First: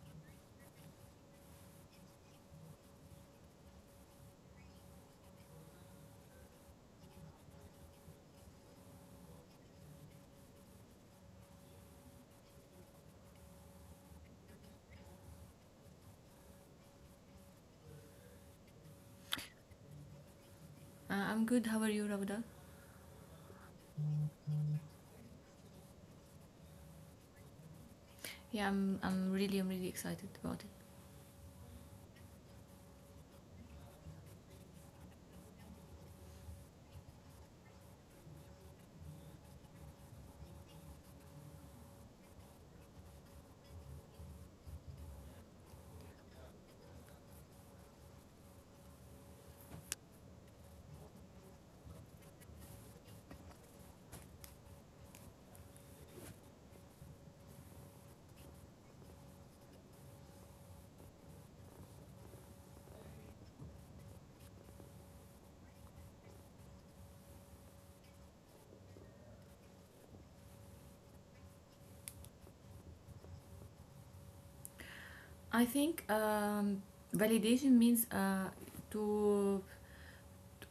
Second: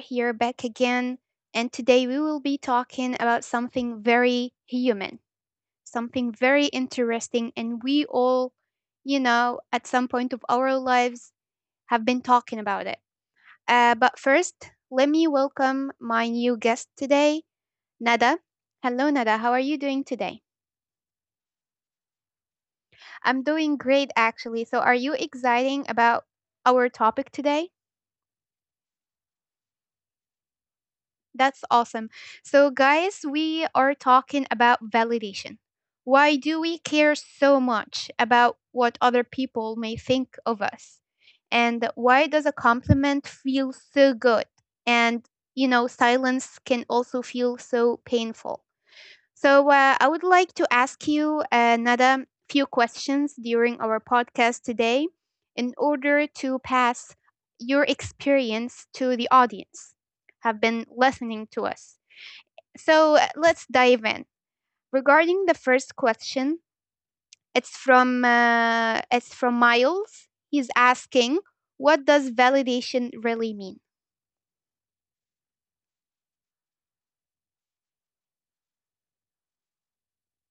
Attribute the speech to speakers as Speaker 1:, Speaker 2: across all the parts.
Speaker 1: here back again, and today we will be talking about something very human, something very interesting, and we all, at some point of our lives have been talking about it. But first, let me welcome my new guest today, Nada. Hello, Nada. How are you doing today?
Speaker 2: I'm good. How are you, Ravda?
Speaker 1: I'm doing great, actually. So, are you exciting about our topic today?
Speaker 2: I'm really excited about it.
Speaker 1: That's awesome. So, guys, we are talking about validation. Why do we care so much about what other people may think of us? And why does a compliment feel so good? And silence can also feel so painful. So, I would like to ask you another few questions during our podcast today in order to pass your experience to the audience have been listening to us. So, let's dive in. Regarding the first question, it's from Miles. He's asking, "What does validation really mean?"
Speaker 2: I think validation means to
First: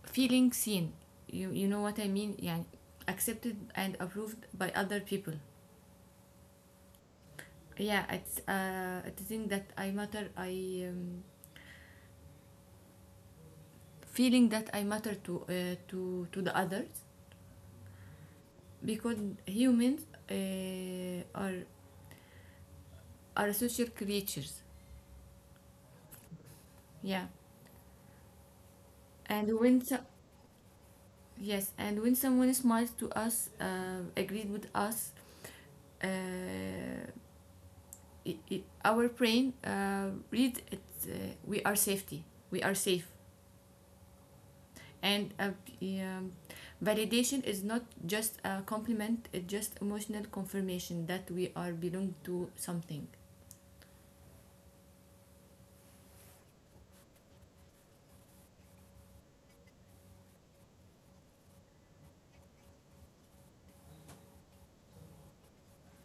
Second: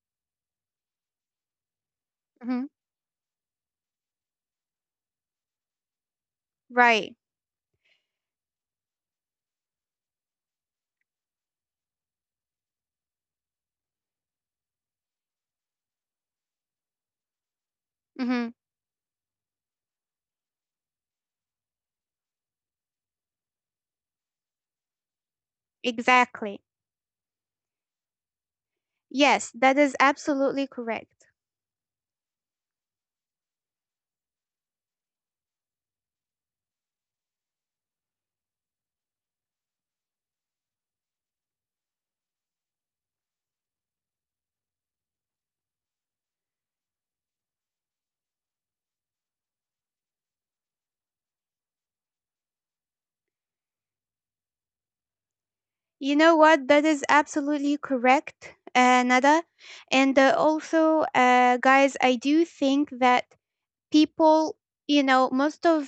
Speaker 2: feeling seen. You know what I mean? Yeah,
Speaker 1: Mhm.
Speaker 2: accepted and approved by other people.
Speaker 1: Right.
Speaker 2: Yeah, it's I think that I matter. I feeling that I matter to the others
Speaker 1: Hmm.
Speaker 2: because humans are social creatures.
Speaker 1: Exactly.
Speaker 2: Yeah,
Speaker 1: Yes,
Speaker 2: and
Speaker 1: that
Speaker 2: when
Speaker 1: is
Speaker 2: so-
Speaker 1: absolutely correct.
Speaker 2: Yes, and when someone smiles to us, agreed with us, uh, it it our brain read it. We are safety. We are safe. And uh, the, um, validation is not just a compliment. It's just emotional confirmation that we are belong to something.
Speaker 1: You know what? That is absolutely correct, Nada. And also, guys, I do think that people you know most of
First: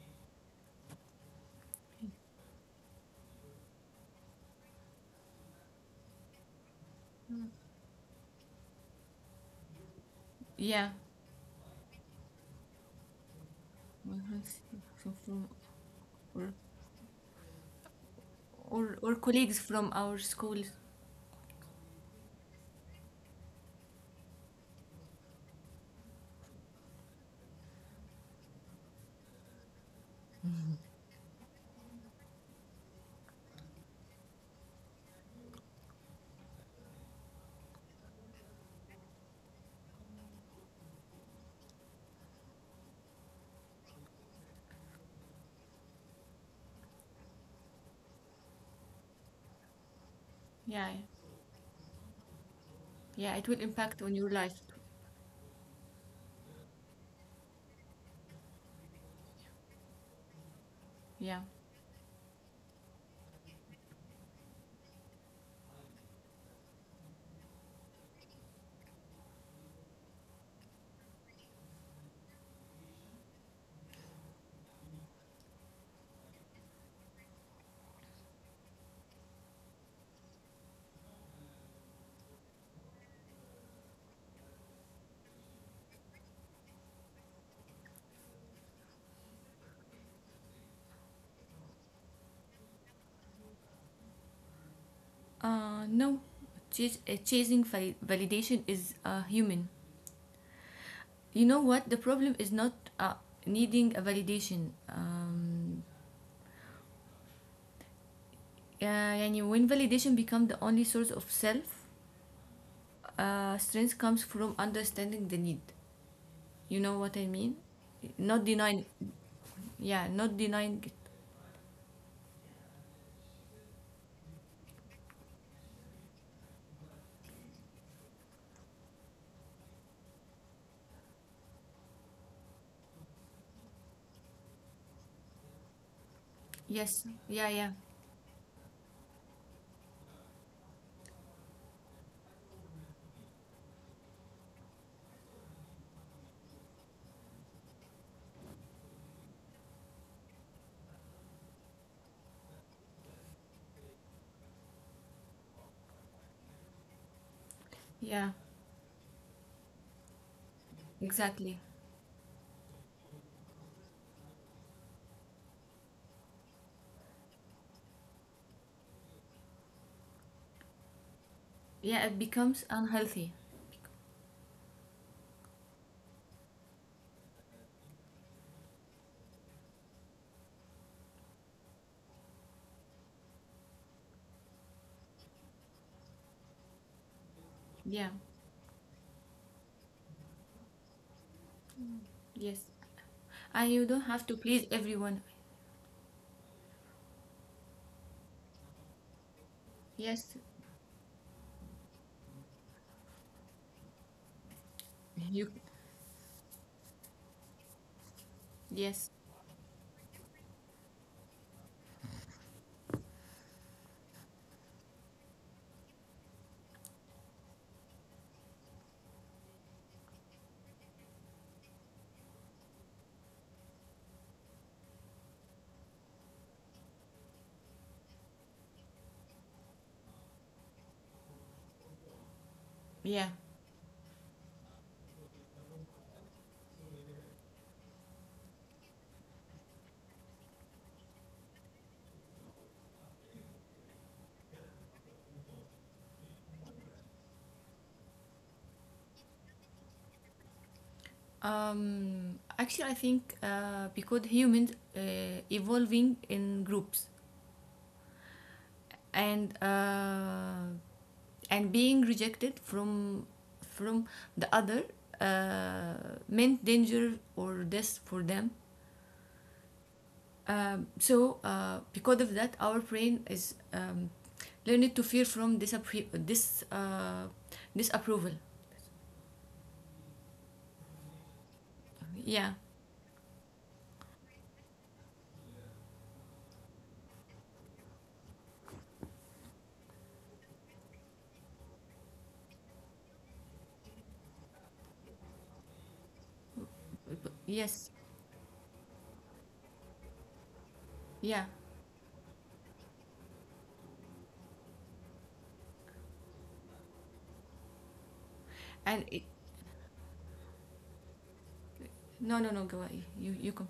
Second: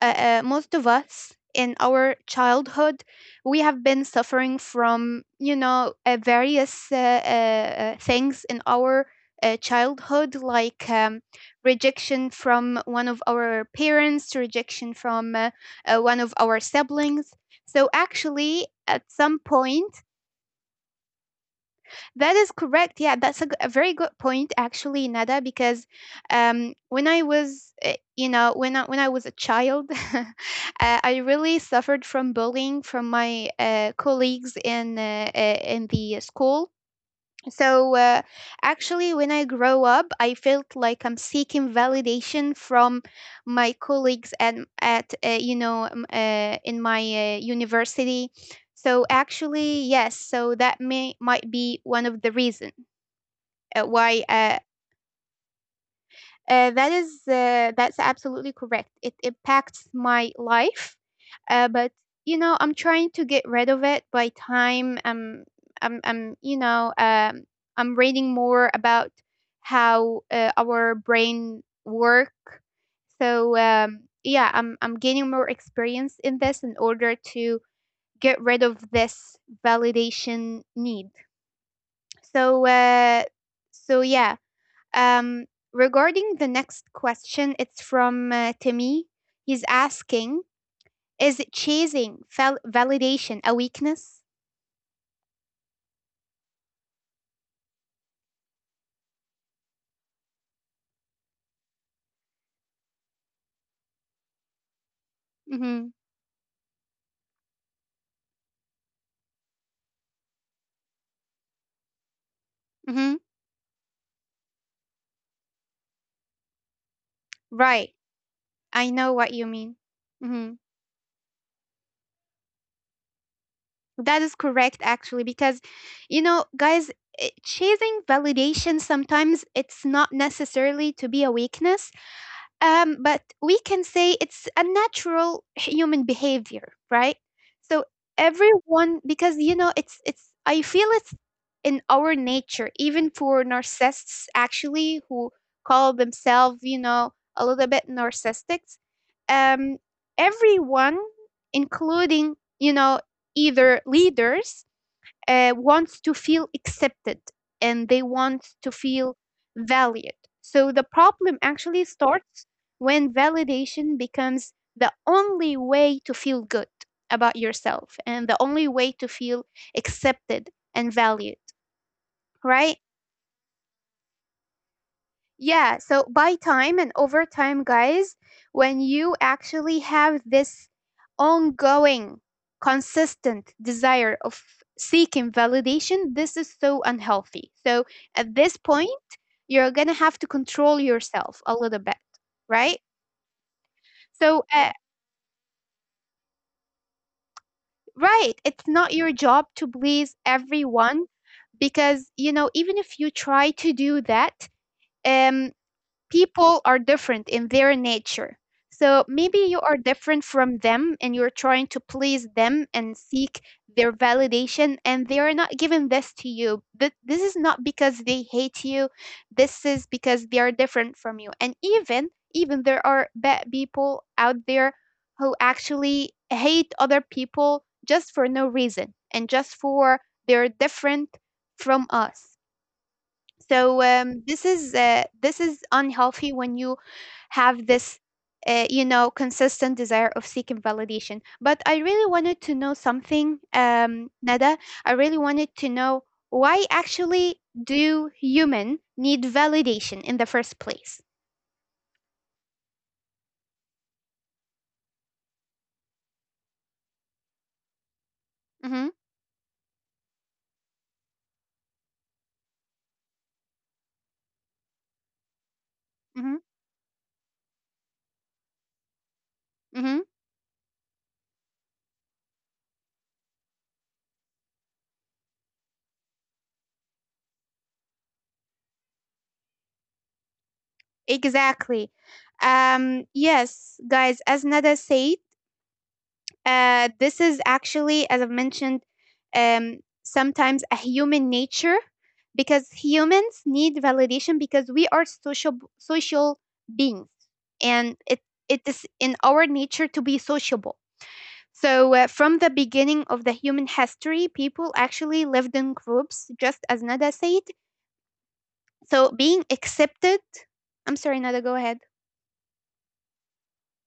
Speaker 1: most of us in our childhood we have been suffering from various things in our childhood like
Speaker 2: Yeah,
Speaker 1: um, rejection from one of our
Speaker 2: well,
Speaker 1: parents, rejection
Speaker 2: So
Speaker 1: from
Speaker 2: from
Speaker 1: one of
Speaker 2: or,
Speaker 1: our siblings, so actually at
Speaker 2: or
Speaker 1: some
Speaker 2: colleagues
Speaker 1: point.
Speaker 2: from our schools.
Speaker 1: That is correct. Yeah, that's a very good point, actually, Nada. Because when I was, when I was a child, I really suffered from bullying from my colleagues in the school. So, actually, when I grow up, I felt like I'm seeking validation from my colleagues and at in my university. So actually, yes. So that
Speaker 2: Yeah,
Speaker 1: may might be one of the reason
Speaker 2: yeah, it will
Speaker 1: uh,
Speaker 2: impact on
Speaker 1: why
Speaker 2: your life.
Speaker 1: that is that's absolutely correct. It impacts my life,
Speaker 2: Yeah.
Speaker 1: uh, but you know I'm trying to get rid of it by time. I'm you know I'm reading more about how our brain work. So, yeah, I'm gaining more experience in this in order to get rid of this validation need. So uh, so um, regarding the next question, it's from Timmy. He's asking, "Is chasing validation a weakness?"
Speaker 2: No, chasing validation is human. You know what? The problem is not uh, needing a validation.
Speaker 1: Mm-hmm.
Speaker 2: Yeah, يعني when validation becomes the only source of self,
Speaker 1: Mm-hmm.
Speaker 2: strength comes from understanding the need. You know what I mean?
Speaker 1: Right.
Speaker 2: Not
Speaker 1: I
Speaker 2: denying.
Speaker 1: know what you mean.
Speaker 2: Yeah,
Speaker 1: Mm-hmm.
Speaker 2: not denying it.
Speaker 1: That is correct, actually, because, guys, chasing validation sometimes it's not necessarily to be a weakness. But we can say it's a natural human behavior, right?
Speaker 2: Yes. Yeah,
Speaker 1: So
Speaker 2: yeah,
Speaker 1: everyone, because it's it's. I feel it's in our nature, even for narcissists, actually, who call themselves, you know, a little bit narcissists. Um, Everyone, including either leaders, wants to feel accepted and they want
Speaker 2: yeah.
Speaker 1: to feel valued. So the problem actually
Speaker 2: Exactly.
Speaker 1: starts when validation becomes the only way to feel good about yourself and the only way to feel accepted and valued,
Speaker 2: Yeah, it becomes
Speaker 1: right?
Speaker 2: unhealthy.
Speaker 1: Yeah, so by time and over time, guys, when you actually have this ongoing, consistent desire of seeking validation, this is so unhealthy. So
Speaker 2: Yeah.
Speaker 1: at this point, you're going to have to control yourself a little bit,
Speaker 2: Yes.
Speaker 1: right?
Speaker 2: And you don't have
Speaker 1: So,
Speaker 2: to
Speaker 1: uh,
Speaker 2: please everyone.
Speaker 1: right, it's not your job to please
Speaker 2: Yes.
Speaker 1: everyone because, even if you try to do that,
Speaker 2: You.
Speaker 1: um, people are different in their nature. So
Speaker 2: Yes.
Speaker 1: maybe you are different from them and you're trying to please them and seek their validation, and they are not giving this to you. This is not because they hate you, this is because they are different from you. And even there are bad people out there who actually hate other people just for no reason and just for they're different from us.
Speaker 2: Yeah.
Speaker 1: So, this is unhealthy when you have this, consistent desire of seeking validation. But I really wanted to know something, Nada. I really wanted to know why actually do human need validation in the first place?
Speaker 2: Actually, I think because humans evolving in groups
Speaker 1: Mm-hmm,
Speaker 2: and uh, and being rejected from the other
Speaker 1: mm-hmm,
Speaker 2: meant danger or death for them.
Speaker 1: mm-hmm.
Speaker 2: Because of that, our brain is learned to fear from disapproval.
Speaker 1: Exactly.
Speaker 2: Yeah.
Speaker 1: Yes, guys. As Nada said. This is actually, as I've mentioned, um, sometimes a human nature because humans need validation because we are social beings and
Speaker 2: Yes.
Speaker 1: it is in our nature to be sociable.
Speaker 2: Yeah.
Speaker 1: So, from the beginning of the human history, people actually lived in groups, just as Nada said. So
Speaker 2: And it,
Speaker 1: being accepted. I'm sorry, Nada. Go ahead.
Speaker 2: no, no, no. Go ahead. You come.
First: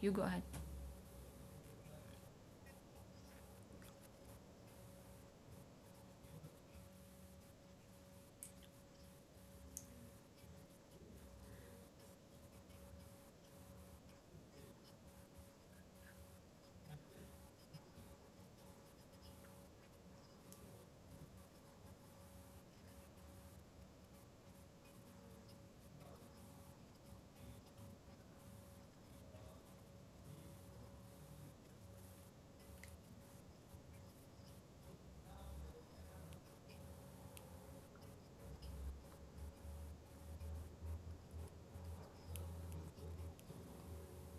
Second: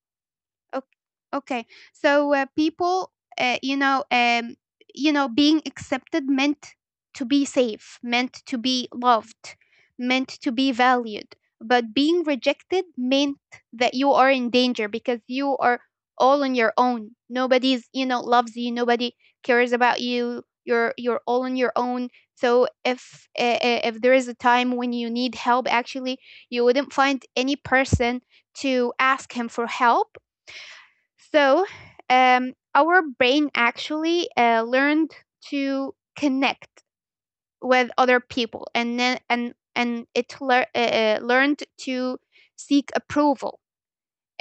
Speaker 2: You go ahead.
Speaker 1: Okay. Okay. So, people, uh, you know, um, being accepted meant to be safe, meant to be loved, meant to be valued. But being rejected meant that you are in danger because you are all on your own. Nobody's loves you. Nobody cares about you. You're all on your own. So if there is a time when you need help, actually, you wouldn't find any person to ask him for help so. Our brain actually learned to connect with other people, and then and it learned to seek approval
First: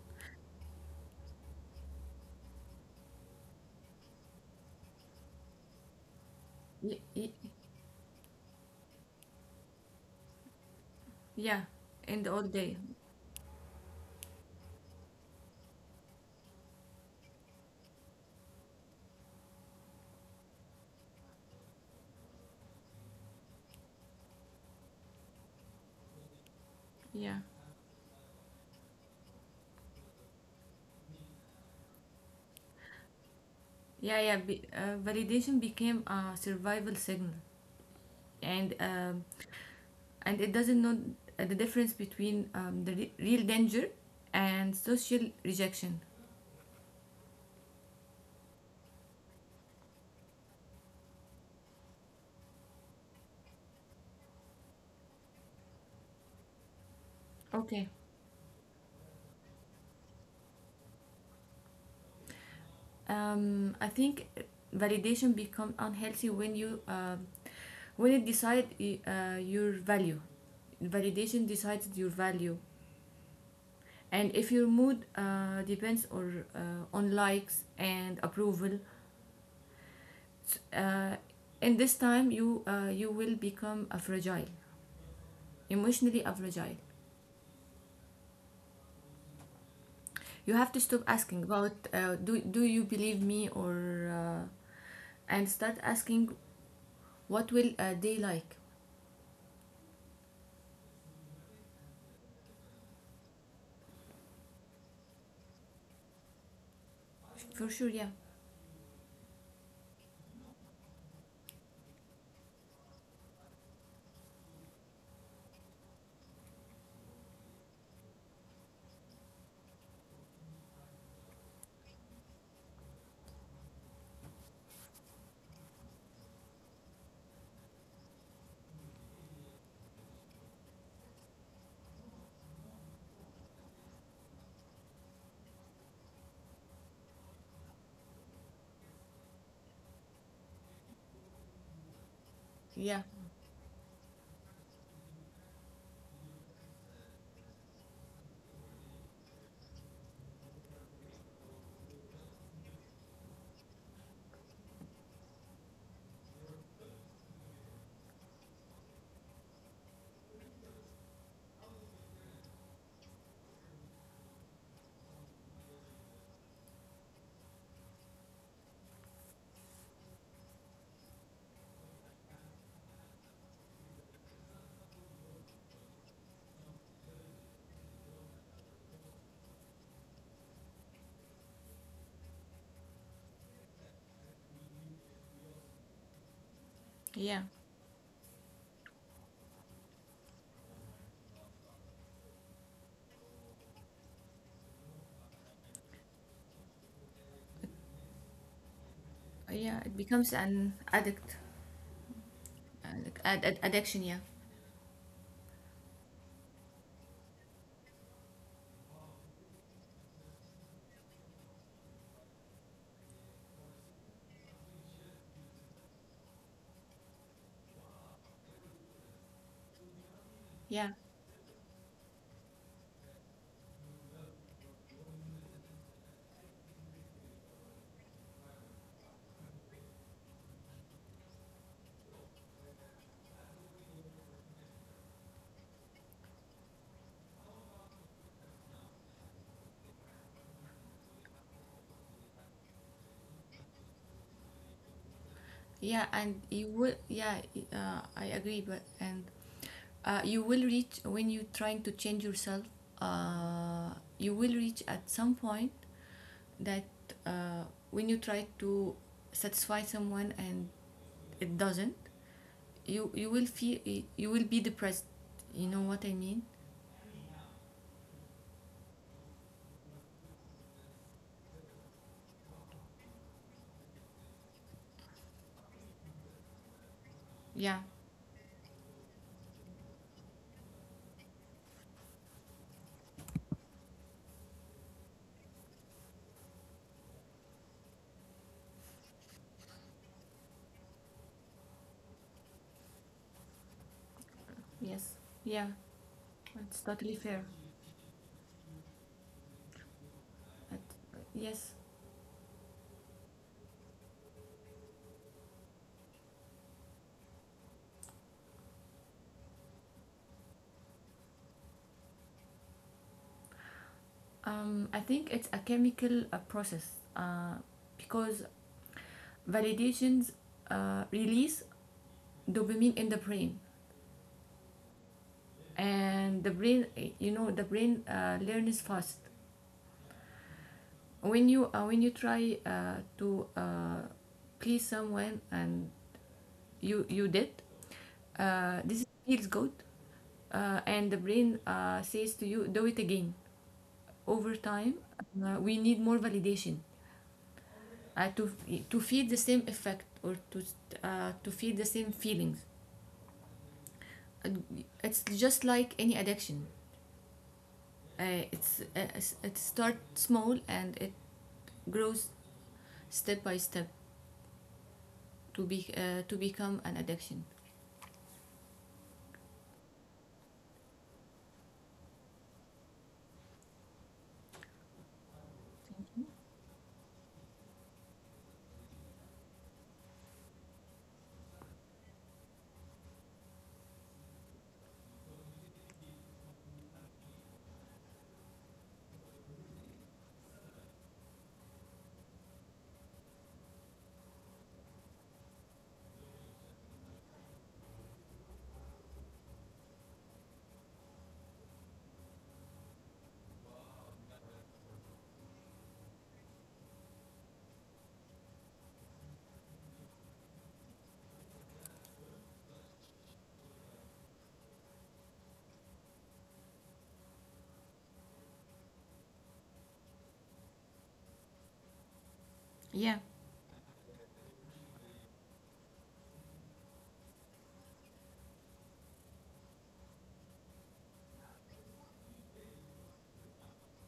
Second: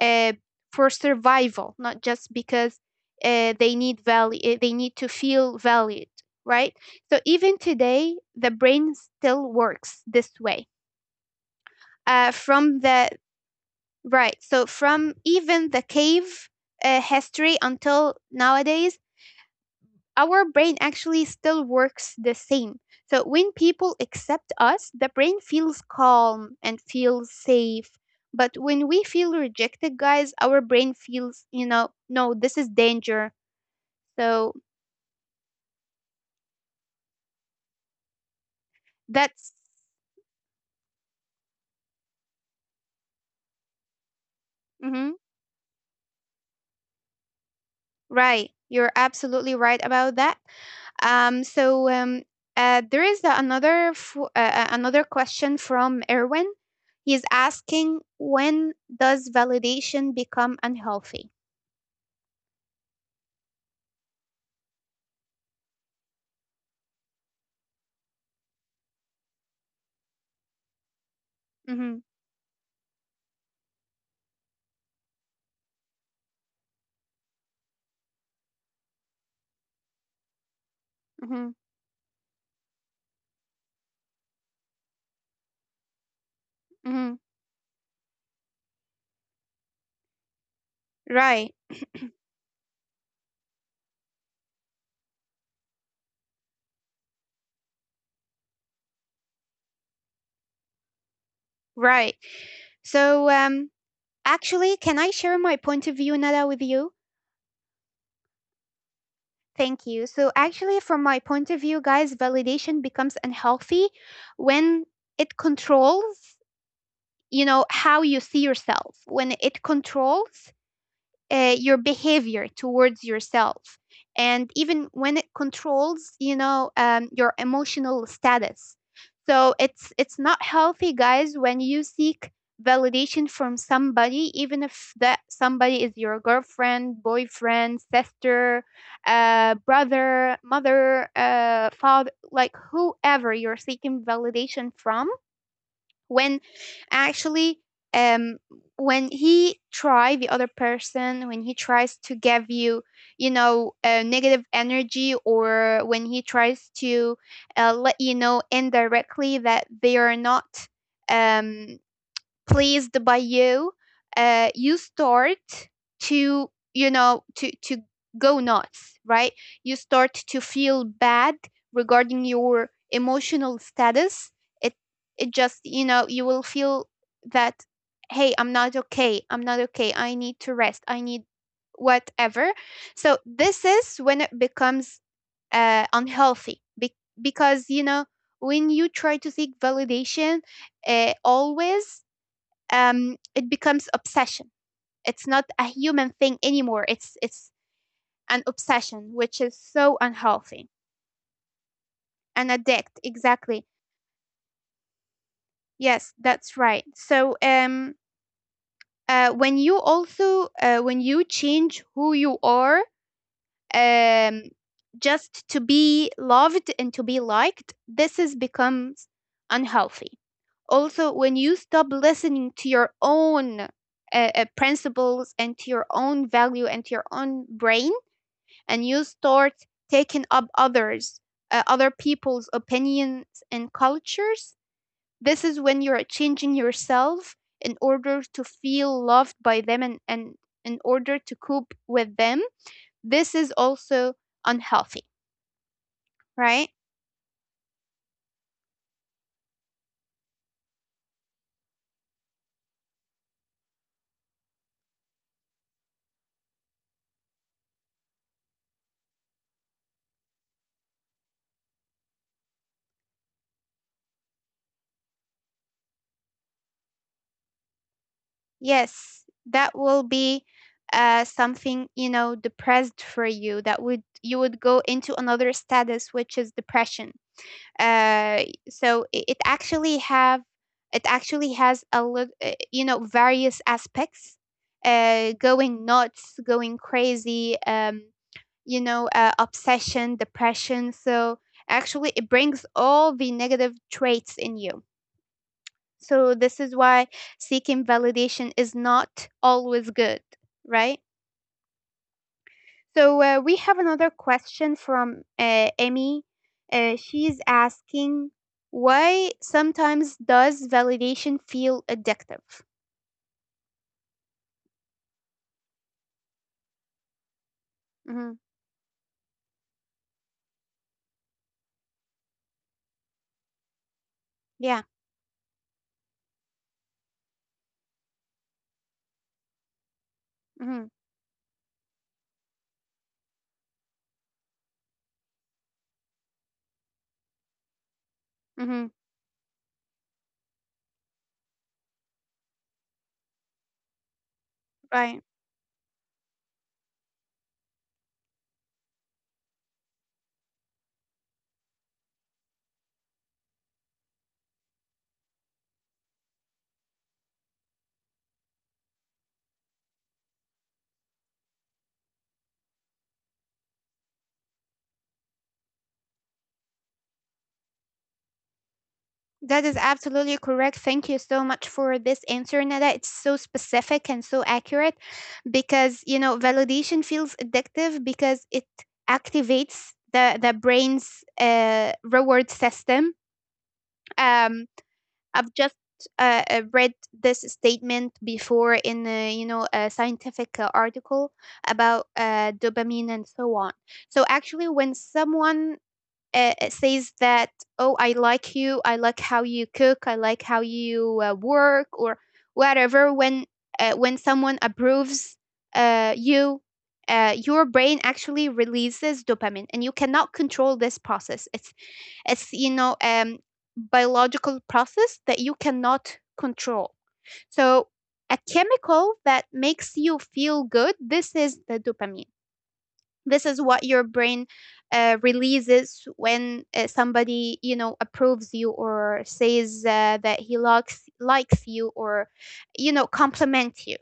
Speaker 1: uh, for survival, not just because they need value. They need to feel valued, right?
Speaker 2: Y-
Speaker 1: So
Speaker 2: y-
Speaker 1: even today, the brain still works this way.
Speaker 2: yeah, in the old day.
Speaker 1: From the Right, so from even the cave history until nowadays our brain actually still works the same. So when people accept us, the brain feels calm and feels
Speaker 2: Yeah,
Speaker 1: safe. But when we feel rejected, guys, our brain feels, you know, no, this is danger.
Speaker 2: yeah, yeah.
Speaker 1: So
Speaker 2: Validation became a survival signal, and um,
Speaker 1: that's
Speaker 2: and it doesn't know the difference between the real danger and
Speaker 1: Mhm,
Speaker 2: social rejection.
Speaker 1: right. You're absolutely right about that. So, there is another question from Erwin. He's
Speaker 2: Okay.
Speaker 1: asking, "When does validation become unhealthy?"
Speaker 2: I think validation become unhealthy when it decide y- your value. Validation decides
Speaker 1: Hmm.
Speaker 2: your value, and if your mood depends or on likes and approval, uh, in this time you will become a fragile emotionally a fragile
Speaker 1: Mhm.
Speaker 2: you have to stop asking
Speaker 1: Right,
Speaker 2: about do you believe me or uh, and start asking what will they like
Speaker 1: right. So, actually, can I share my point of view, Nada, with you?
Speaker 2: for sure yeah
Speaker 1: Thank you. So, actually, from my point of view, guys, validation becomes unhealthy when it controls, how you see yourself, when it controls your behavior towards yourself, and even when it controls your emotional status. So it's not healthy, guys, when you seek validation from somebody, even if that somebody is your girlfriend, boyfriend, sister, brother, mother, father, like
Speaker 2: yeah
Speaker 1: whoever you're seeking validation from, when actually, um when he try the other person, when he tries to give you you know negative energy, or when he tries to let you know indirectly that they are not um pleased by you, you start to go nuts, right? You start to feel bad regarding your emotional status. It it just, you will feel that, hey, I'm not okay, I'm not okay, I need to rest, I need whatever. So this is when it becomes unhealthy, be-
Speaker 2: yeah
Speaker 1: because , when you try to seek validation, always, it becomes obsession. It's not a human thing anymore. It's an obsession, which is
Speaker 2: yeah it
Speaker 1: so
Speaker 2: becomes
Speaker 1: unhealthy.
Speaker 2: an addict
Speaker 1: An addict, exactly.
Speaker 2: addiction yeah
Speaker 1: Yes, that's right. So, when you change who you are, um, just to be loved and to be liked, this is becomes unhealthy.
Speaker 2: yeah
Speaker 1: Also, when you stop listening to your own principles and to your own value and to your own brain, and you start taking up others, other people's opinions and cultures. This is when you're changing yourself in order to feel loved by them, and in order to cope with them. This is also unhealthy,
Speaker 2: yeah and you
Speaker 1: right?
Speaker 2: will yeah I agree but and you will reach when you're trying to change yourself uh, you will reach at some point that uh, when you try to satisfy someone and it doesn't, you will feel you will be depressed. You know what I mean?
Speaker 1: Yes, that will be something, depressed for you, that would you would go into another status, which is depression.
Speaker 2: Yeah.
Speaker 1: uh, so it actually has a lot, various aspects, going nuts, going crazy, obsession, depression, so actually it brings all the negative traits in you.
Speaker 2: Yes. Yeah.
Speaker 1: So this is
Speaker 2: It's
Speaker 1: why
Speaker 2: totally fair.
Speaker 1: seeking validation is not always good,
Speaker 2: It-
Speaker 1: right?
Speaker 2: yes.
Speaker 1: So, we have another question from Emmy. She's asking, "Why sometimes does validation feel addictive?"
Speaker 2: I think it's a chemical process uh,
Speaker 1: Hmm.
Speaker 2: because validations release dopamine in the brain,
Speaker 1: Yeah.
Speaker 2: and the brain, you know, the brain learns fast.
Speaker 1: Hmm.
Speaker 2: When you try to please someone and you did
Speaker 1: Hmm.
Speaker 2: this feels good and the brain says to you do it again over time
Speaker 1: Right.
Speaker 2: we need more validation uh, to to feel the same effect or to feel the same feelings. Uh, it's just like any addiction it starts small and it grows step by step to be to become an addiction
Speaker 1: That is absolutely correct. Thank you so much for this answer, Nada. It's so specific and so accurate, because validation feels addictive because it activates the brain's reward system um, I've just read this statement before in a, you know a scientific article about dopamine and so on. So actually, when someone says that, "Oh, I like you. I like how you cook. I like how you work," or whatever, when someone approves you. Your brain actually releases dopamine, and you cannot control this process. It's biological process that you cannot control. So a chemical that makes you feel good, this is the dopamine.
Speaker 2: yeah.
Speaker 1: This is what your brain releases when somebody, you know, approves you or says that he likes you or, you know, compliment you.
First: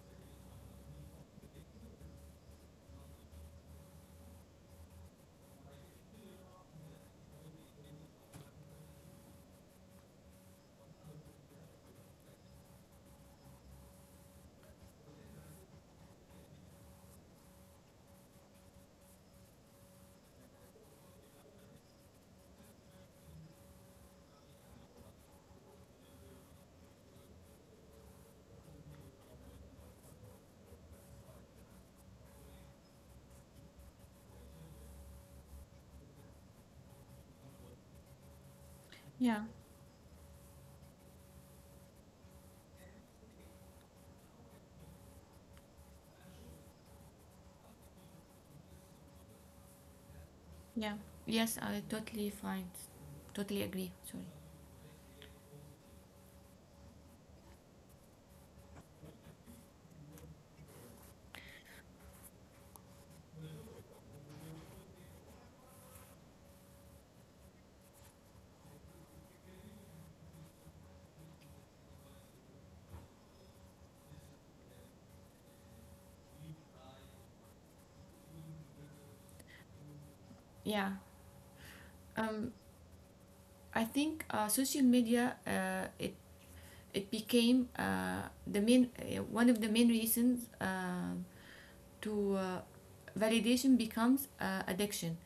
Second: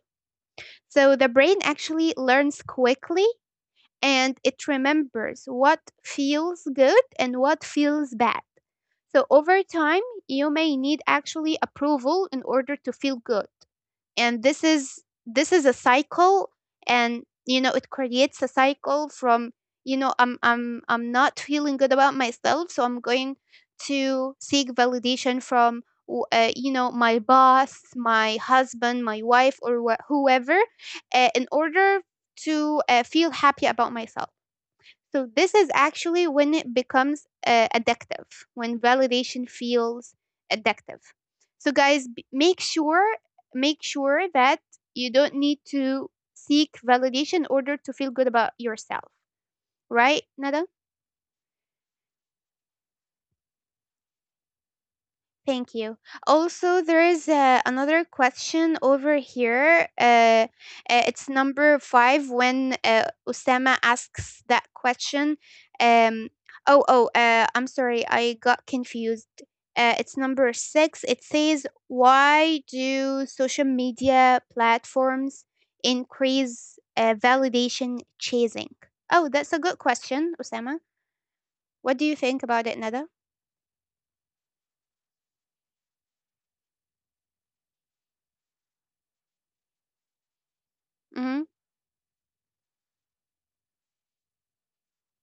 Speaker 1: So the brain actually learns quickly and it remembers what feels good and what feels bad. So over time, you may need actually approval in order to feel good. And this is a cycle and you know it creates a cycle from you know I'm not feeling good about myself, so I'm going to seek validation from you know my boss, my husband, my wife or whoever in order to feel happy about myself. So this is actually when it becomes addictive, when
Speaker 2: Yeah,
Speaker 1: validation feels addictive. So guys, make sure that you don't need to seek validation in order to feel good about yourself, right, Nada?
Speaker 2: yeah. Yes, totally agree. Sorry.
Speaker 1: Thank you. Also, there is another question over here. It's number five when Osama asks that question. Um, oh, I'm sorry, I got confused. It's number six. It says, why do social media platforms increase validation chasing? Oh, that's a good question, Osama.
Speaker 2: Yeah.
Speaker 1: What do you think
Speaker 2: Um,
Speaker 1: about it, Nada?
Speaker 2: I think social media it became the main one of the main reasons
Speaker 1: Mm
Speaker 2: to validation becomes addiction.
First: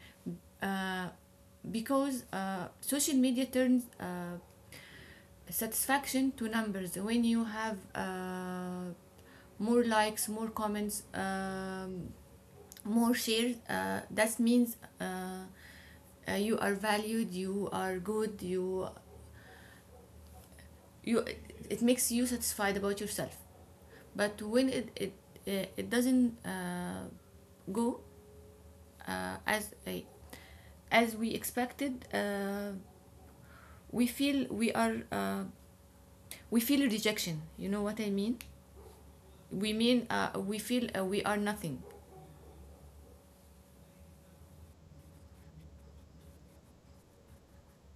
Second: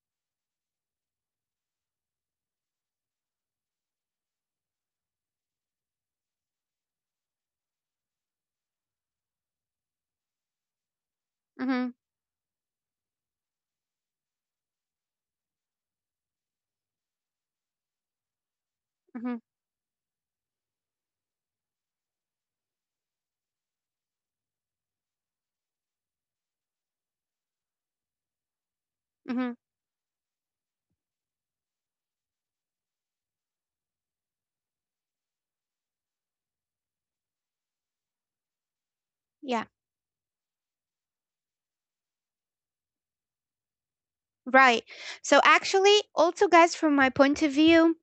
Speaker 2: Uh, because social media turns satisfaction to numbers. When you have more likes, more comments,
Speaker 1: hmm, mm
Speaker 2: more shares that means you are valued you are good
Speaker 1: hmm, mm hmm,
Speaker 2: you it makes you satisfied about yourself but when it doesn't go
Speaker 1: mm
Speaker 2: uh,
Speaker 1: hmm.
Speaker 2: as a as we expected we feel we are we feel rejection you know what I
Speaker 1: Yeah.
Speaker 2: mean we feel we are nothing.
Speaker 1: Right. So actually, also guys, from my point of view,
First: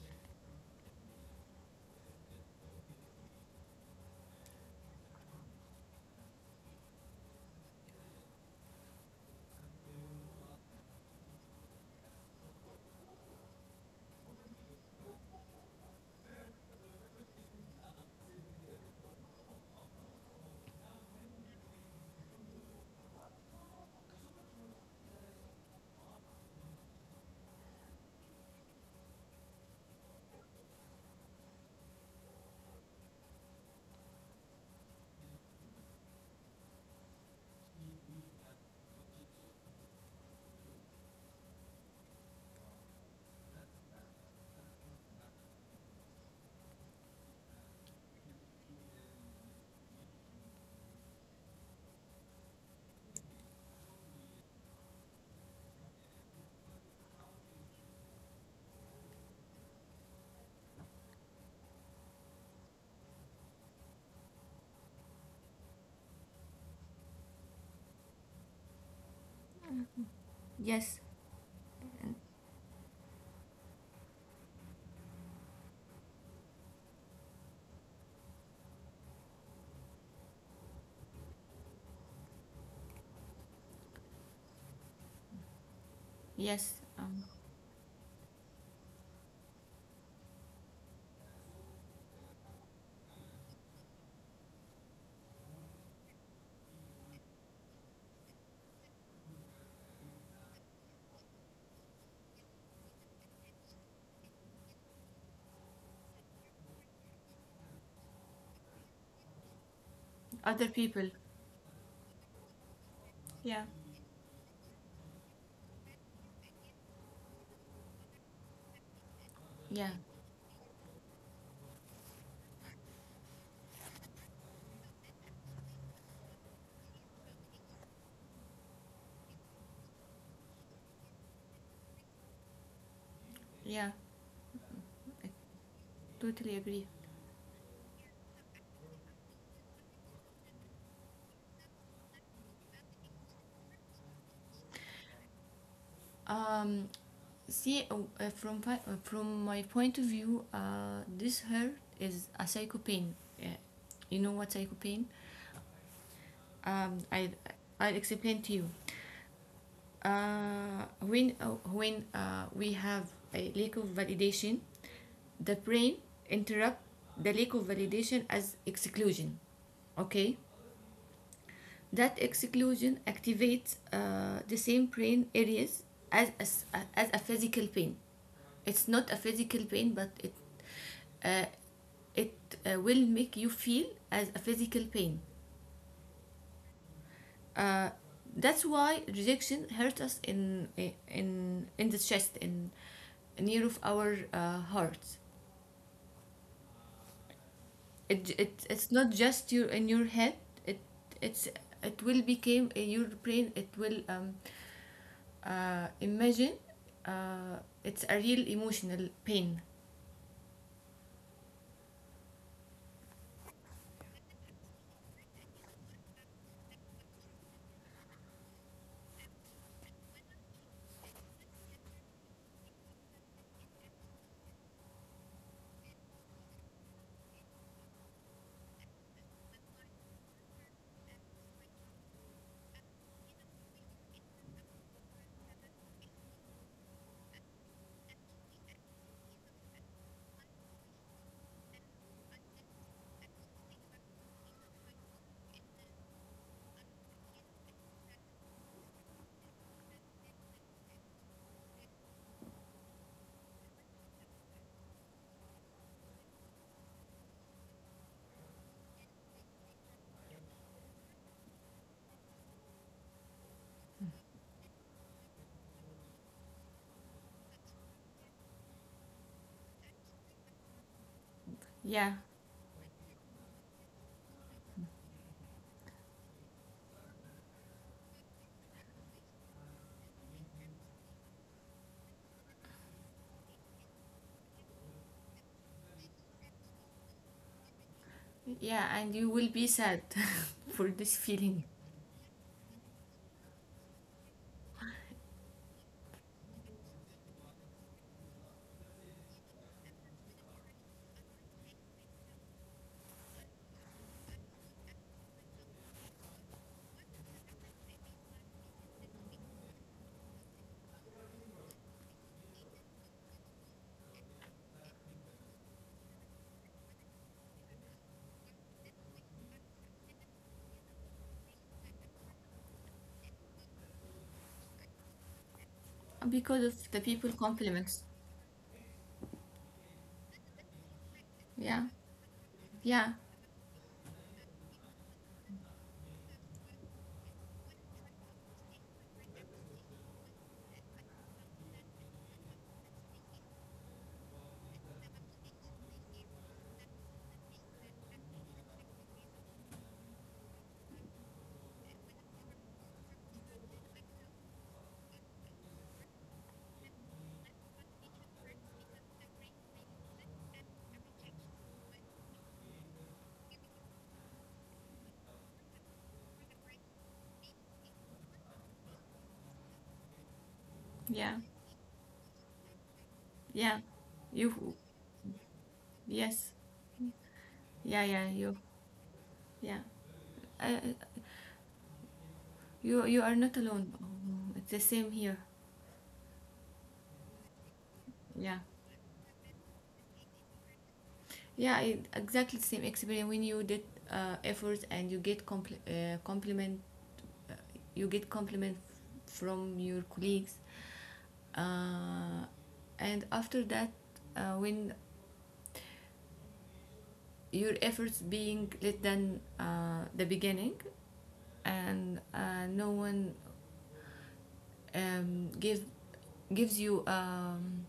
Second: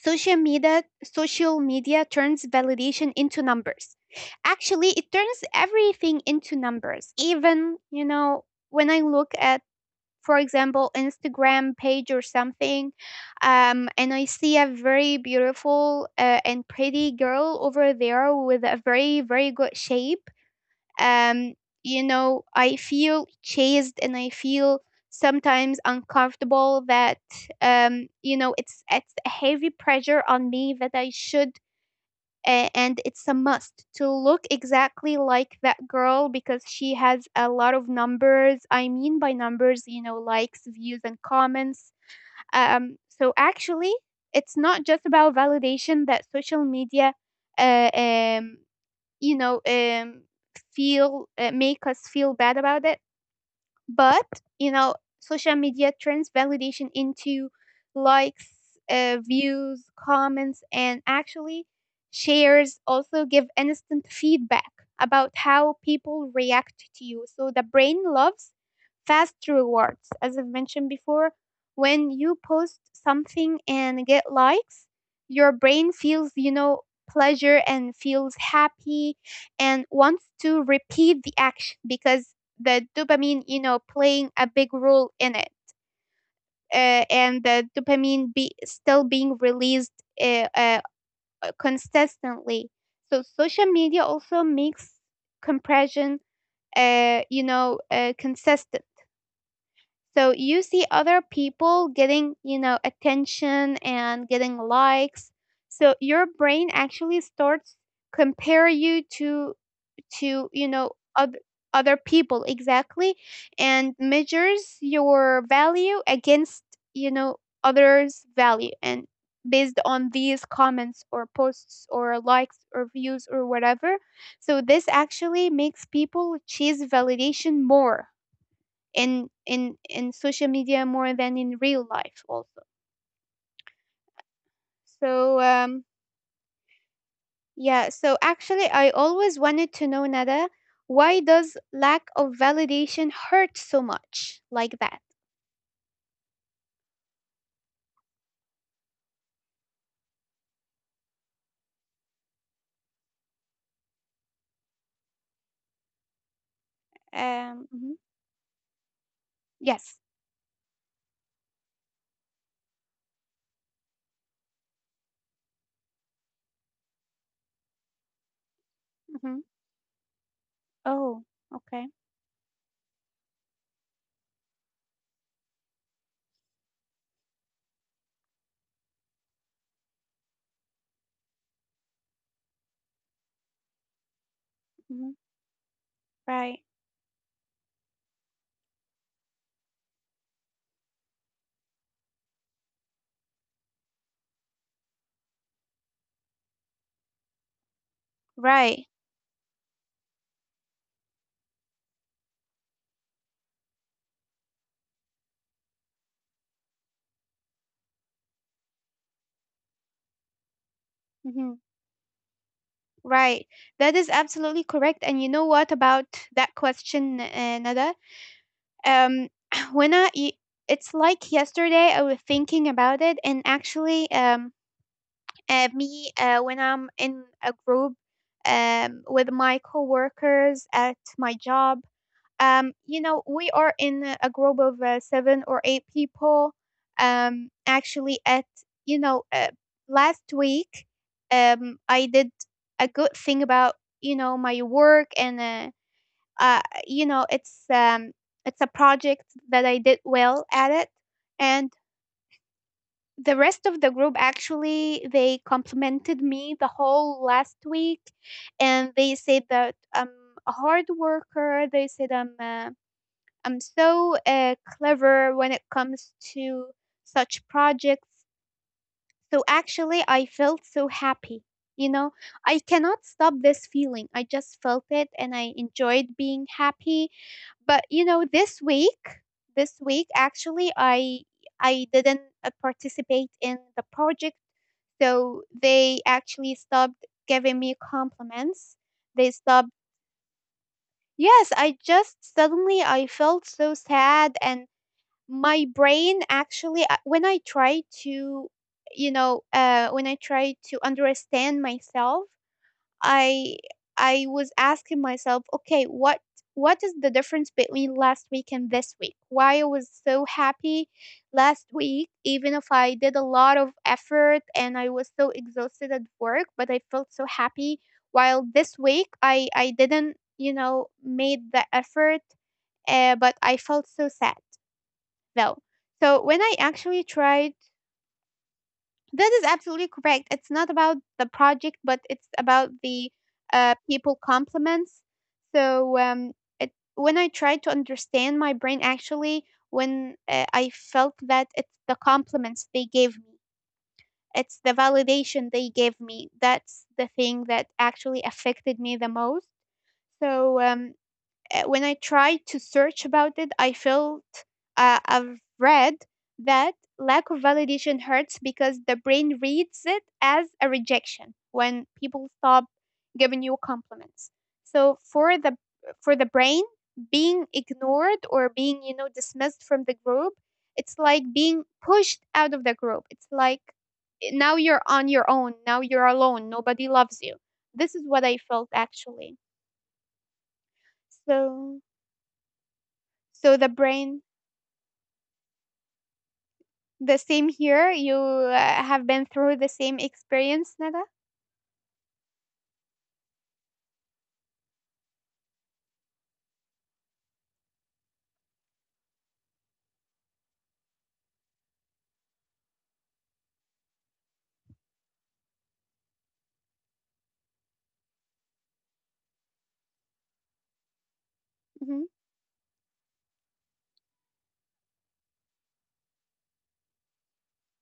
Speaker 1: social media turns validation into numbers. Actually, it turns everything into numbers. Even, you know, when I look at, for example, Instagram page or something, and I see a very beautiful and pretty girl over there with a very, very good shape. um you know, I feel chased and I feel sometimes uncomfortable that, you know, it's a heavy pressure on me that I should, and it's a must to look exactly like that girl because she has a lot of numbers. I mean by numbers, you know, likes, views and comments. So actually it's not just about validation that social media, uh, um you know um feel, make us feel bad about it, but, you know, social media turns validation into likes, views, comments, and actually shares also give instant feedback about how people react to you. So the brain loves fast rewards. As I've
Speaker 2: Yes.
Speaker 1: mentioned before, when you post something and get likes, your brain feels, you know, pleasure and feels happy and wants to repeat the action because the dopamine, you know, playing a big role in it.
Speaker 2: Yes. Um,
Speaker 1: And the dopamine be still being released uh, uh, consistently. So social media also makes compression, you know, consistent. So you see other people getting, you know, attention and getting likes. So your brain actually starts compare you to,
Speaker 2: other
Speaker 1: you know,
Speaker 2: people.
Speaker 1: other people exactly,
Speaker 2: Yeah.
Speaker 1: and measures your value against, you know, others value and based
Speaker 2: Yeah.
Speaker 1: on these comments or posts or likes or views or whatever. So this actually makes people chase validation more in, social media more than in real life also.
Speaker 2: Yeah.
Speaker 1: so um
Speaker 2: Totally agree.
Speaker 1: Yeah, so actually, I always wanted to know, Nada, why does lack of validation hurt so much like that?
Speaker 2: Um, See, from from my point of view, this hurt is a psycho pain. Uh, you know what psycho pain? Um, I I'll
Speaker 1: Mhm.
Speaker 2: explain to you.
Speaker 1: Yes.
Speaker 2: When we have a lack of validation, the brain interrupt the lack of validation as exclusion.
Speaker 1: Hmm.
Speaker 2: Okay,
Speaker 1: Oh, okay.
Speaker 2: that exclusion activates the same brain areas as as, as a physical pain. It's not a physical pain but uh, it will make you feel as a physical
Speaker 1: Hmm.
Speaker 2: pain
Speaker 1: Right.
Speaker 2: uh, that's why rejection hurts us in the chest in near of our heart. It's
Speaker 1: Right.
Speaker 2: not just your in your head it it's it will become in your brain it will imagine uh, it's a real emotional pain.
Speaker 1: Hmm. Right. That is absolutely correct. And you know what about that question, Nada? Um, when I, it's like yesterday, I was thinking about it, and actually, me, when I'm in a group with my coworkers at my job. You know, we are in a group of seven or eight people. Actually, at, you know, last week, I did a good thing about, you know, my work and, uh, you know, it's a project that I did well at it, and the rest of the group actually they complimented me the whole last week and they said that I'm a hard worker. They said I'm, I'm so clever when it comes to such projects. So actually, I felt so happy. You
Speaker 2: Yeah,
Speaker 1: know, I cannot stop this feeling. I just felt it and I enjoyed being happy. But you know, this week, actually I didn't participate in the project. So they actually stopped giving me compliments.
Speaker 2: yeah, and you
Speaker 1: They
Speaker 2: will be
Speaker 1: stopped.
Speaker 2: sad for this
Speaker 1: Yes,
Speaker 2: feeling.
Speaker 1: I just suddenly I felt so sad and my brain actually, when I try to, you know, when I try to understand myself, i I was asking myself, okay, what, is the difference between last week and this week. Why I was so happy last week even if I did a lot of effort and I was so exhausted at work, but I felt so happy, while this week I didn't, you know, made the effort, but I felt so sad though. So when I
Speaker 2: Because of the
Speaker 1: actually
Speaker 2: people
Speaker 1: tried,
Speaker 2: compliments.
Speaker 1: that is absolutely correct. It's not about the project,
Speaker 2: Yeah,
Speaker 1: but it's about
Speaker 2: yeah,
Speaker 1: the people compliments. So um, it, when I tried to understand my brain, actually, when I felt that it's the compliments they gave me, it's the validation they gave me. That's the thing that actually affected me the most. So um, when I tried to search about it, I felt, I've read that lack of validation hurts because the brain reads it as a rejection when people stop giving you compliments. So for the, brain, being ignored or being, you know, dismissed from the group, it's like
Speaker 2: yeah,
Speaker 1: being pushed out of the group. It's like,
Speaker 2: yeah.
Speaker 1: now
Speaker 2: You,
Speaker 1: you're on your own. Now you're alone.
Speaker 2: yes,
Speaker 1: Nobody loves you. This is
Speaker 2: yeah,
Speaker 1: what
Speaker 2: yeah,
Speaker 1: I
Speaker 2: you,
Speaker 1: felt actually.
Speaker 2: yeah. Uh,
Speaker 1: So,
Speaker 2: you, you are not
Speaker 1: the
Speaker 2: alone.
Speaker 1: brain,
Speaker 2: Mm, it's the same here.
Speaker 1: the same here. You
Speaker 2: Yeah,
Speaker 1: have been through the same experience, Nada?
Speaker 2: yeah, it, exactly the same experience. When you did efforts and you get compliment, you get compliment from your colleagues. Uh, and after that, when your efforts being less than the beginning
Speaker 1: Hmm.
Speaker 2: and no one um, give gives you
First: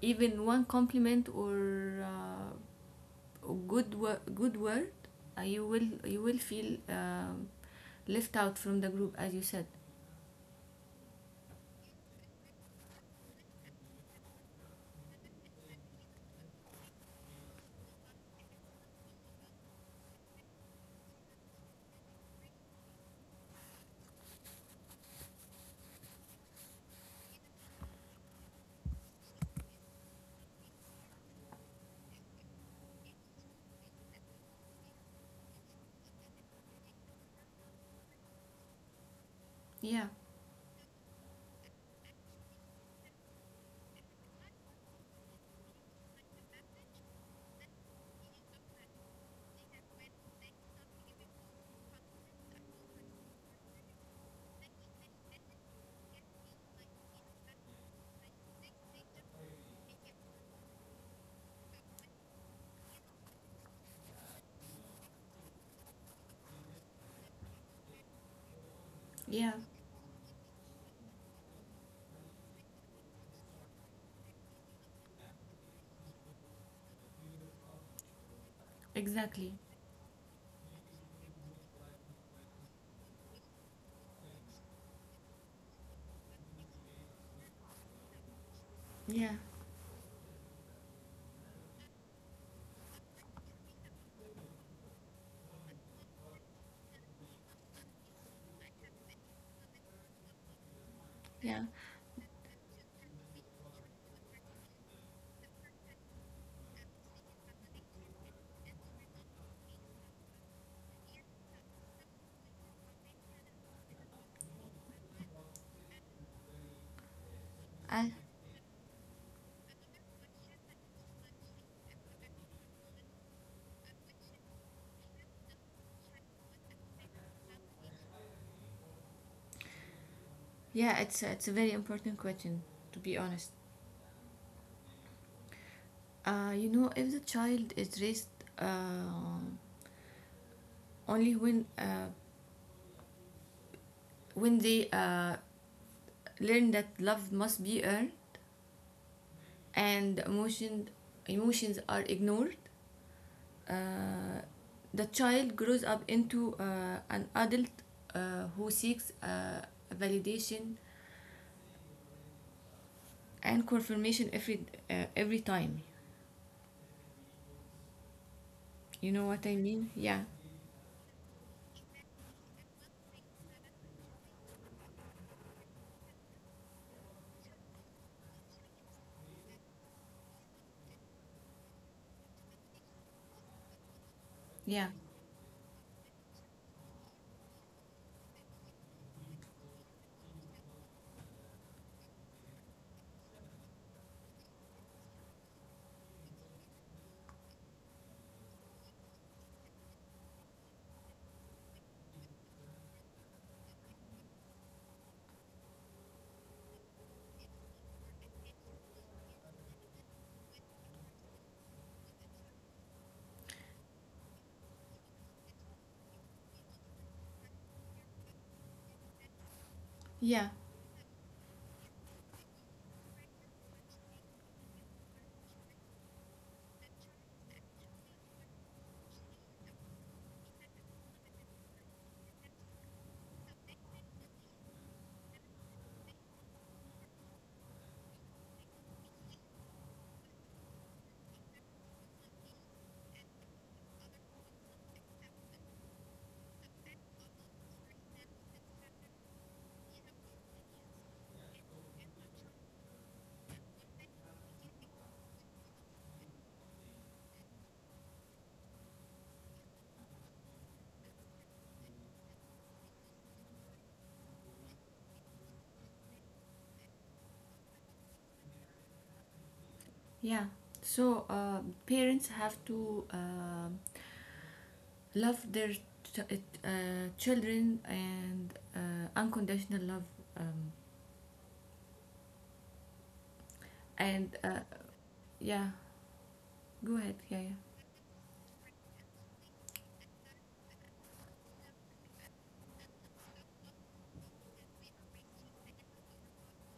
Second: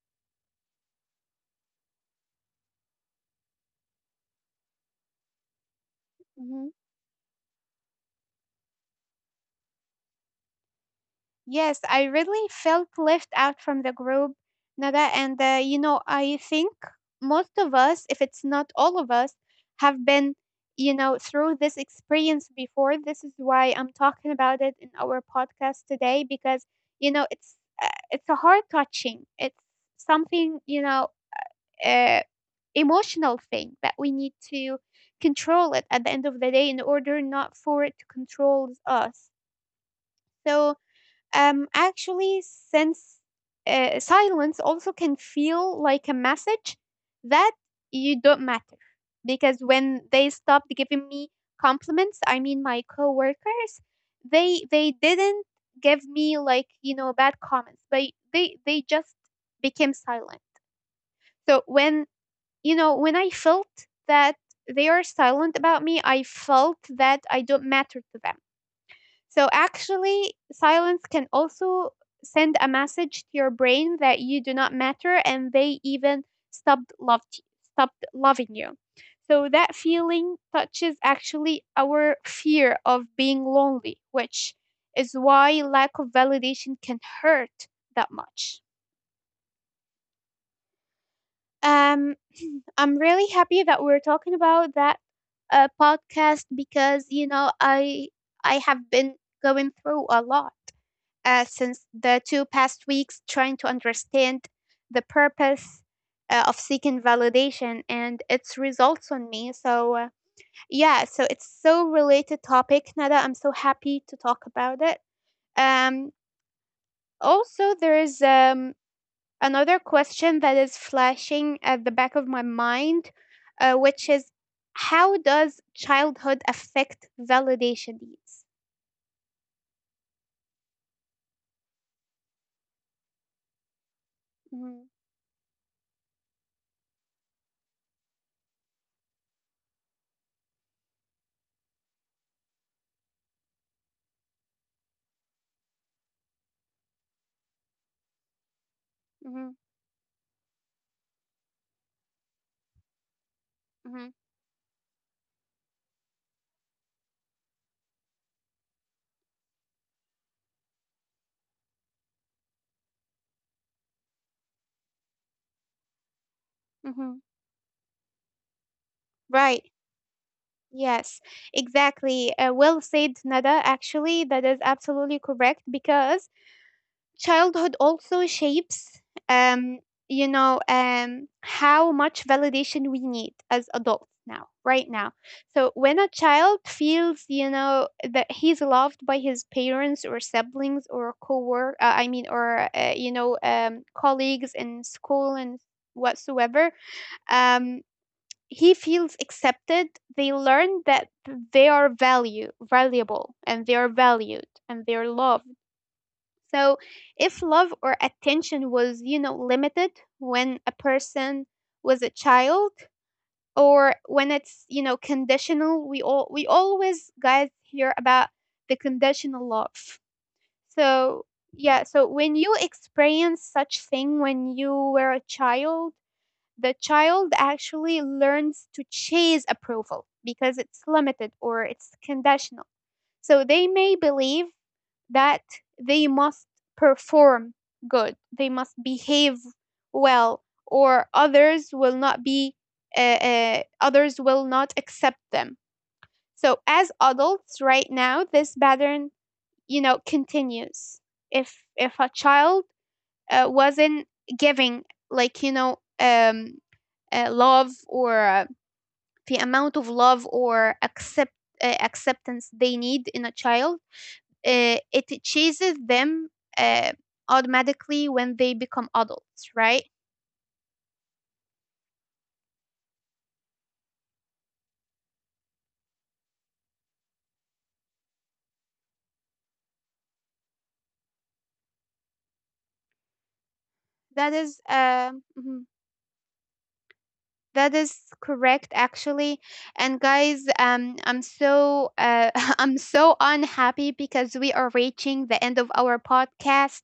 Speaker 2: even one compliment or good word, you will
Speaker 1: Hmm.
Speaker 2: feel left out from the group, as you said.
Speaker 1: Yes, I really felt left out from the group, Nada. And, you know, I think most of us, if it's not all of us, have been, you know, through this experience before. This is why I'm talking about it in our podcast today because, you know, it's, it's a heart touching. It's something, you know, uh, emotional thing that we need to control it at the end of the day in order not for it to control us.
Speaker 2: Yeah,
Speaker 1: So, actually, since silence also can feel like a message that you don't matter because when they stopped giving me compliments, I mean my coworkers, they didn't give me like, you know, bad comments, but they just became silent. So when, you know, when I felt that they are silent about me, I felt that I don't matter to them. So
Speaker 2: yeah,
Speaker 1: actually, silence can also send a message to your brain that you do not matter and they even stopped loved, stopped loving you. So
Speaker 2: exactly.
Speaker 1: that feeling touches actually our fear of being lonely, which is why lack of validation can hurt that much.
Speaker 2: Yeah,
Speaker 1: Um, I'm really happy that we're talking about that podcast because, you know, I have been going through a lot
Speaker 2: yeah,
Speaker 1: since the two past weeks trying to understand the purpose of seeking validation and its results on me. So yeah, so it's so related topic, Nada. I'm so happy to talk about it. Um, Also there
Speaker 2: I,
Speaker 1: is another question that is flashing at the back of my mind, which is, how does childhood affect validation needs?
Speaker 2: yeah. It's a very important question, to be honest.
Speaker 1: Hmm.
Speaker 2: You know, if the child is raised uh, only when they learn that love must be earned,
Speaker 1: Hmm.
Speaker 2: and emotions are ignored,
Speaker 1: Hmm.
Speaker 2: uh, the child grows up into an adult who seeks validation and confirmation every time.
Speaker 1: Hmm.
Speaker 2: You know what
Speaker 1: Right.
Speaker 2: I mean? Yeah.
Speaker 1: Yes, exactly. Well said, Nada. Actually, that is absolutely correct because childhood also shapes, um, you know, how much validation we need as adults now, right
Speaker 2: Yeah.
Speaker 1: now. So when a child feels, you know, that he's loved by his parents or siblings or I mean, or you know, colleagues in school and whatsoever, um, he feels accepted. They learn that they are value, valuable, and they are valued, and they are loved. So, if love or attention was, you know, limited when a person was a child or when it's, you know, conditional, we all we always, guys, hear about the conditional love.
Speaker 2: Yeah.
Speaker 1: So, yeah, so when you experience such thing when you were a child, the child actually learns to chase approval because it's limited or it's conditional, so they may believe that they must perform good, they must behave well, or others will not be, others will not accept them. So as adults right now, this pattern, you know, continues. If a child wasn't giving, like, you know, love or, the amount of love or accept, acceptance they need in a child, it chases them uh, automatically when they become adults, right?
Speaker 2: Yeah. So parents have to love their ch- children and unconditional love. Um,
Speaker 1: That
Speaker 2: and
Speaker 1: is mhm,
Speaker 2: yeah, go ahead. Yeah, yeah,
Speaker 1: that is correct actually. And guys, I'm so I'm so unhappy because we are reaching the end of our podcast.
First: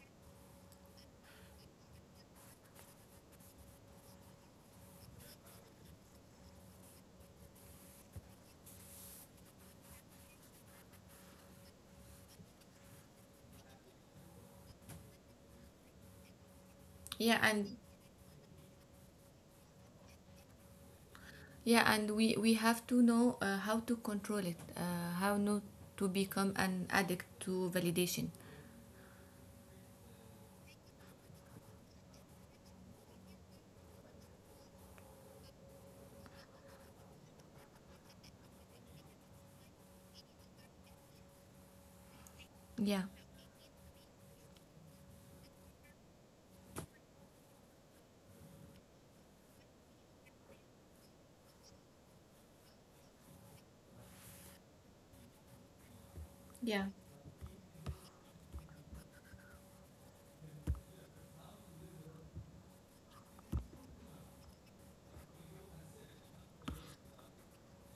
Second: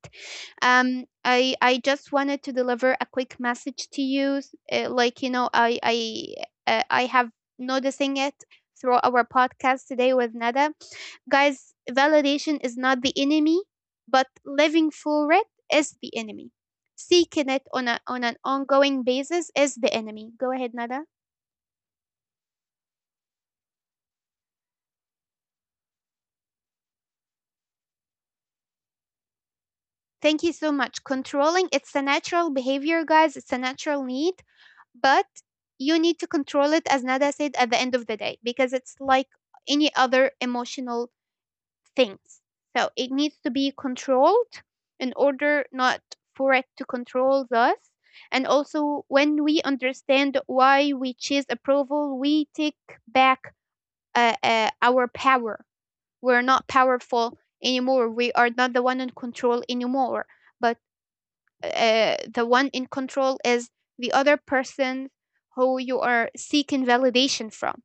Speaker 1: I just wanted to deliver a quick message to you, like, you know, I have noticing it through our podcast today with Nada. Guys, validation is not the enemy, but living for it is the enemy.
Speaker 2: yeah.
Speaker 1: Seeking
Speaker 2: And
Speaker 1: it on, on an ongoing basis is the enemy. Go ahead, Nada.
Speaker 2: yeah, and we have to know how to control it, how not to become an addict to validation.
Speaker 1: Thank you so much. Controlling, it's a natural behavior, guys. It's a natural need, but you need to control it, as Nada said, at the end of the day, because it's like any other emotional things.
Speaker 2: Yeah,
Speaker 1: So it needs to be controlled in order not for it to control us. And also, when we understand why we choose approval, we take back our power. We're not
Speaker 2: yeah,
Speaker 1: powerful anymore. We are not the one in control anymore. But the one in control is the other person who you are seeking validation from.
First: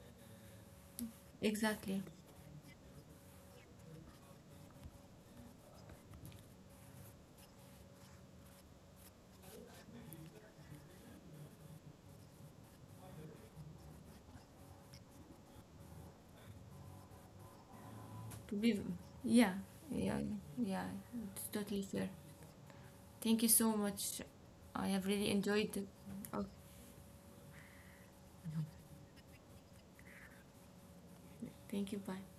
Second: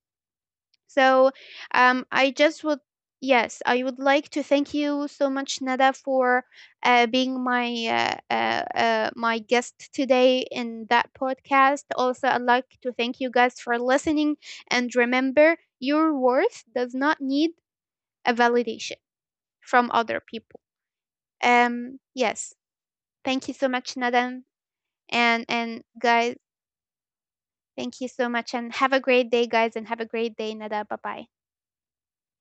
Speaker 1: So
Speaker 2: exactly.
Speaker 1: I just would, yes, I would like to thank you so much, Nada, for being my my guest today in that podcast. Also, I'd like to thank you guys for listening. And remember, your worth does not need a
Speaker 2: To be,
Speaker 1: validation
Speaker 2: yeah,
Speaker 1: from
Speaker 2: yeah,
Speaker 1: other people.
Speaker 2: yeah, it's totally fair.
Speaker 1: Yes,
Speaker 2: Thank
Speaker 1: thank
Speaker 2: you
Speaker 1: you so
Speaker 2: so
Speaker 1: much,
Speaker 2: much.
Speaker 1: Nada,
Speaker 2: I have really enjoyed
Speaker 1: and
Speaker 2: it.
Speaker 1: guys.
Speaker 2: Oh,
Speaker 1: Thank you so much and have a great day, guys, and have a great day, Nada. Bye bye.
Speaker 2: thank you. Bye.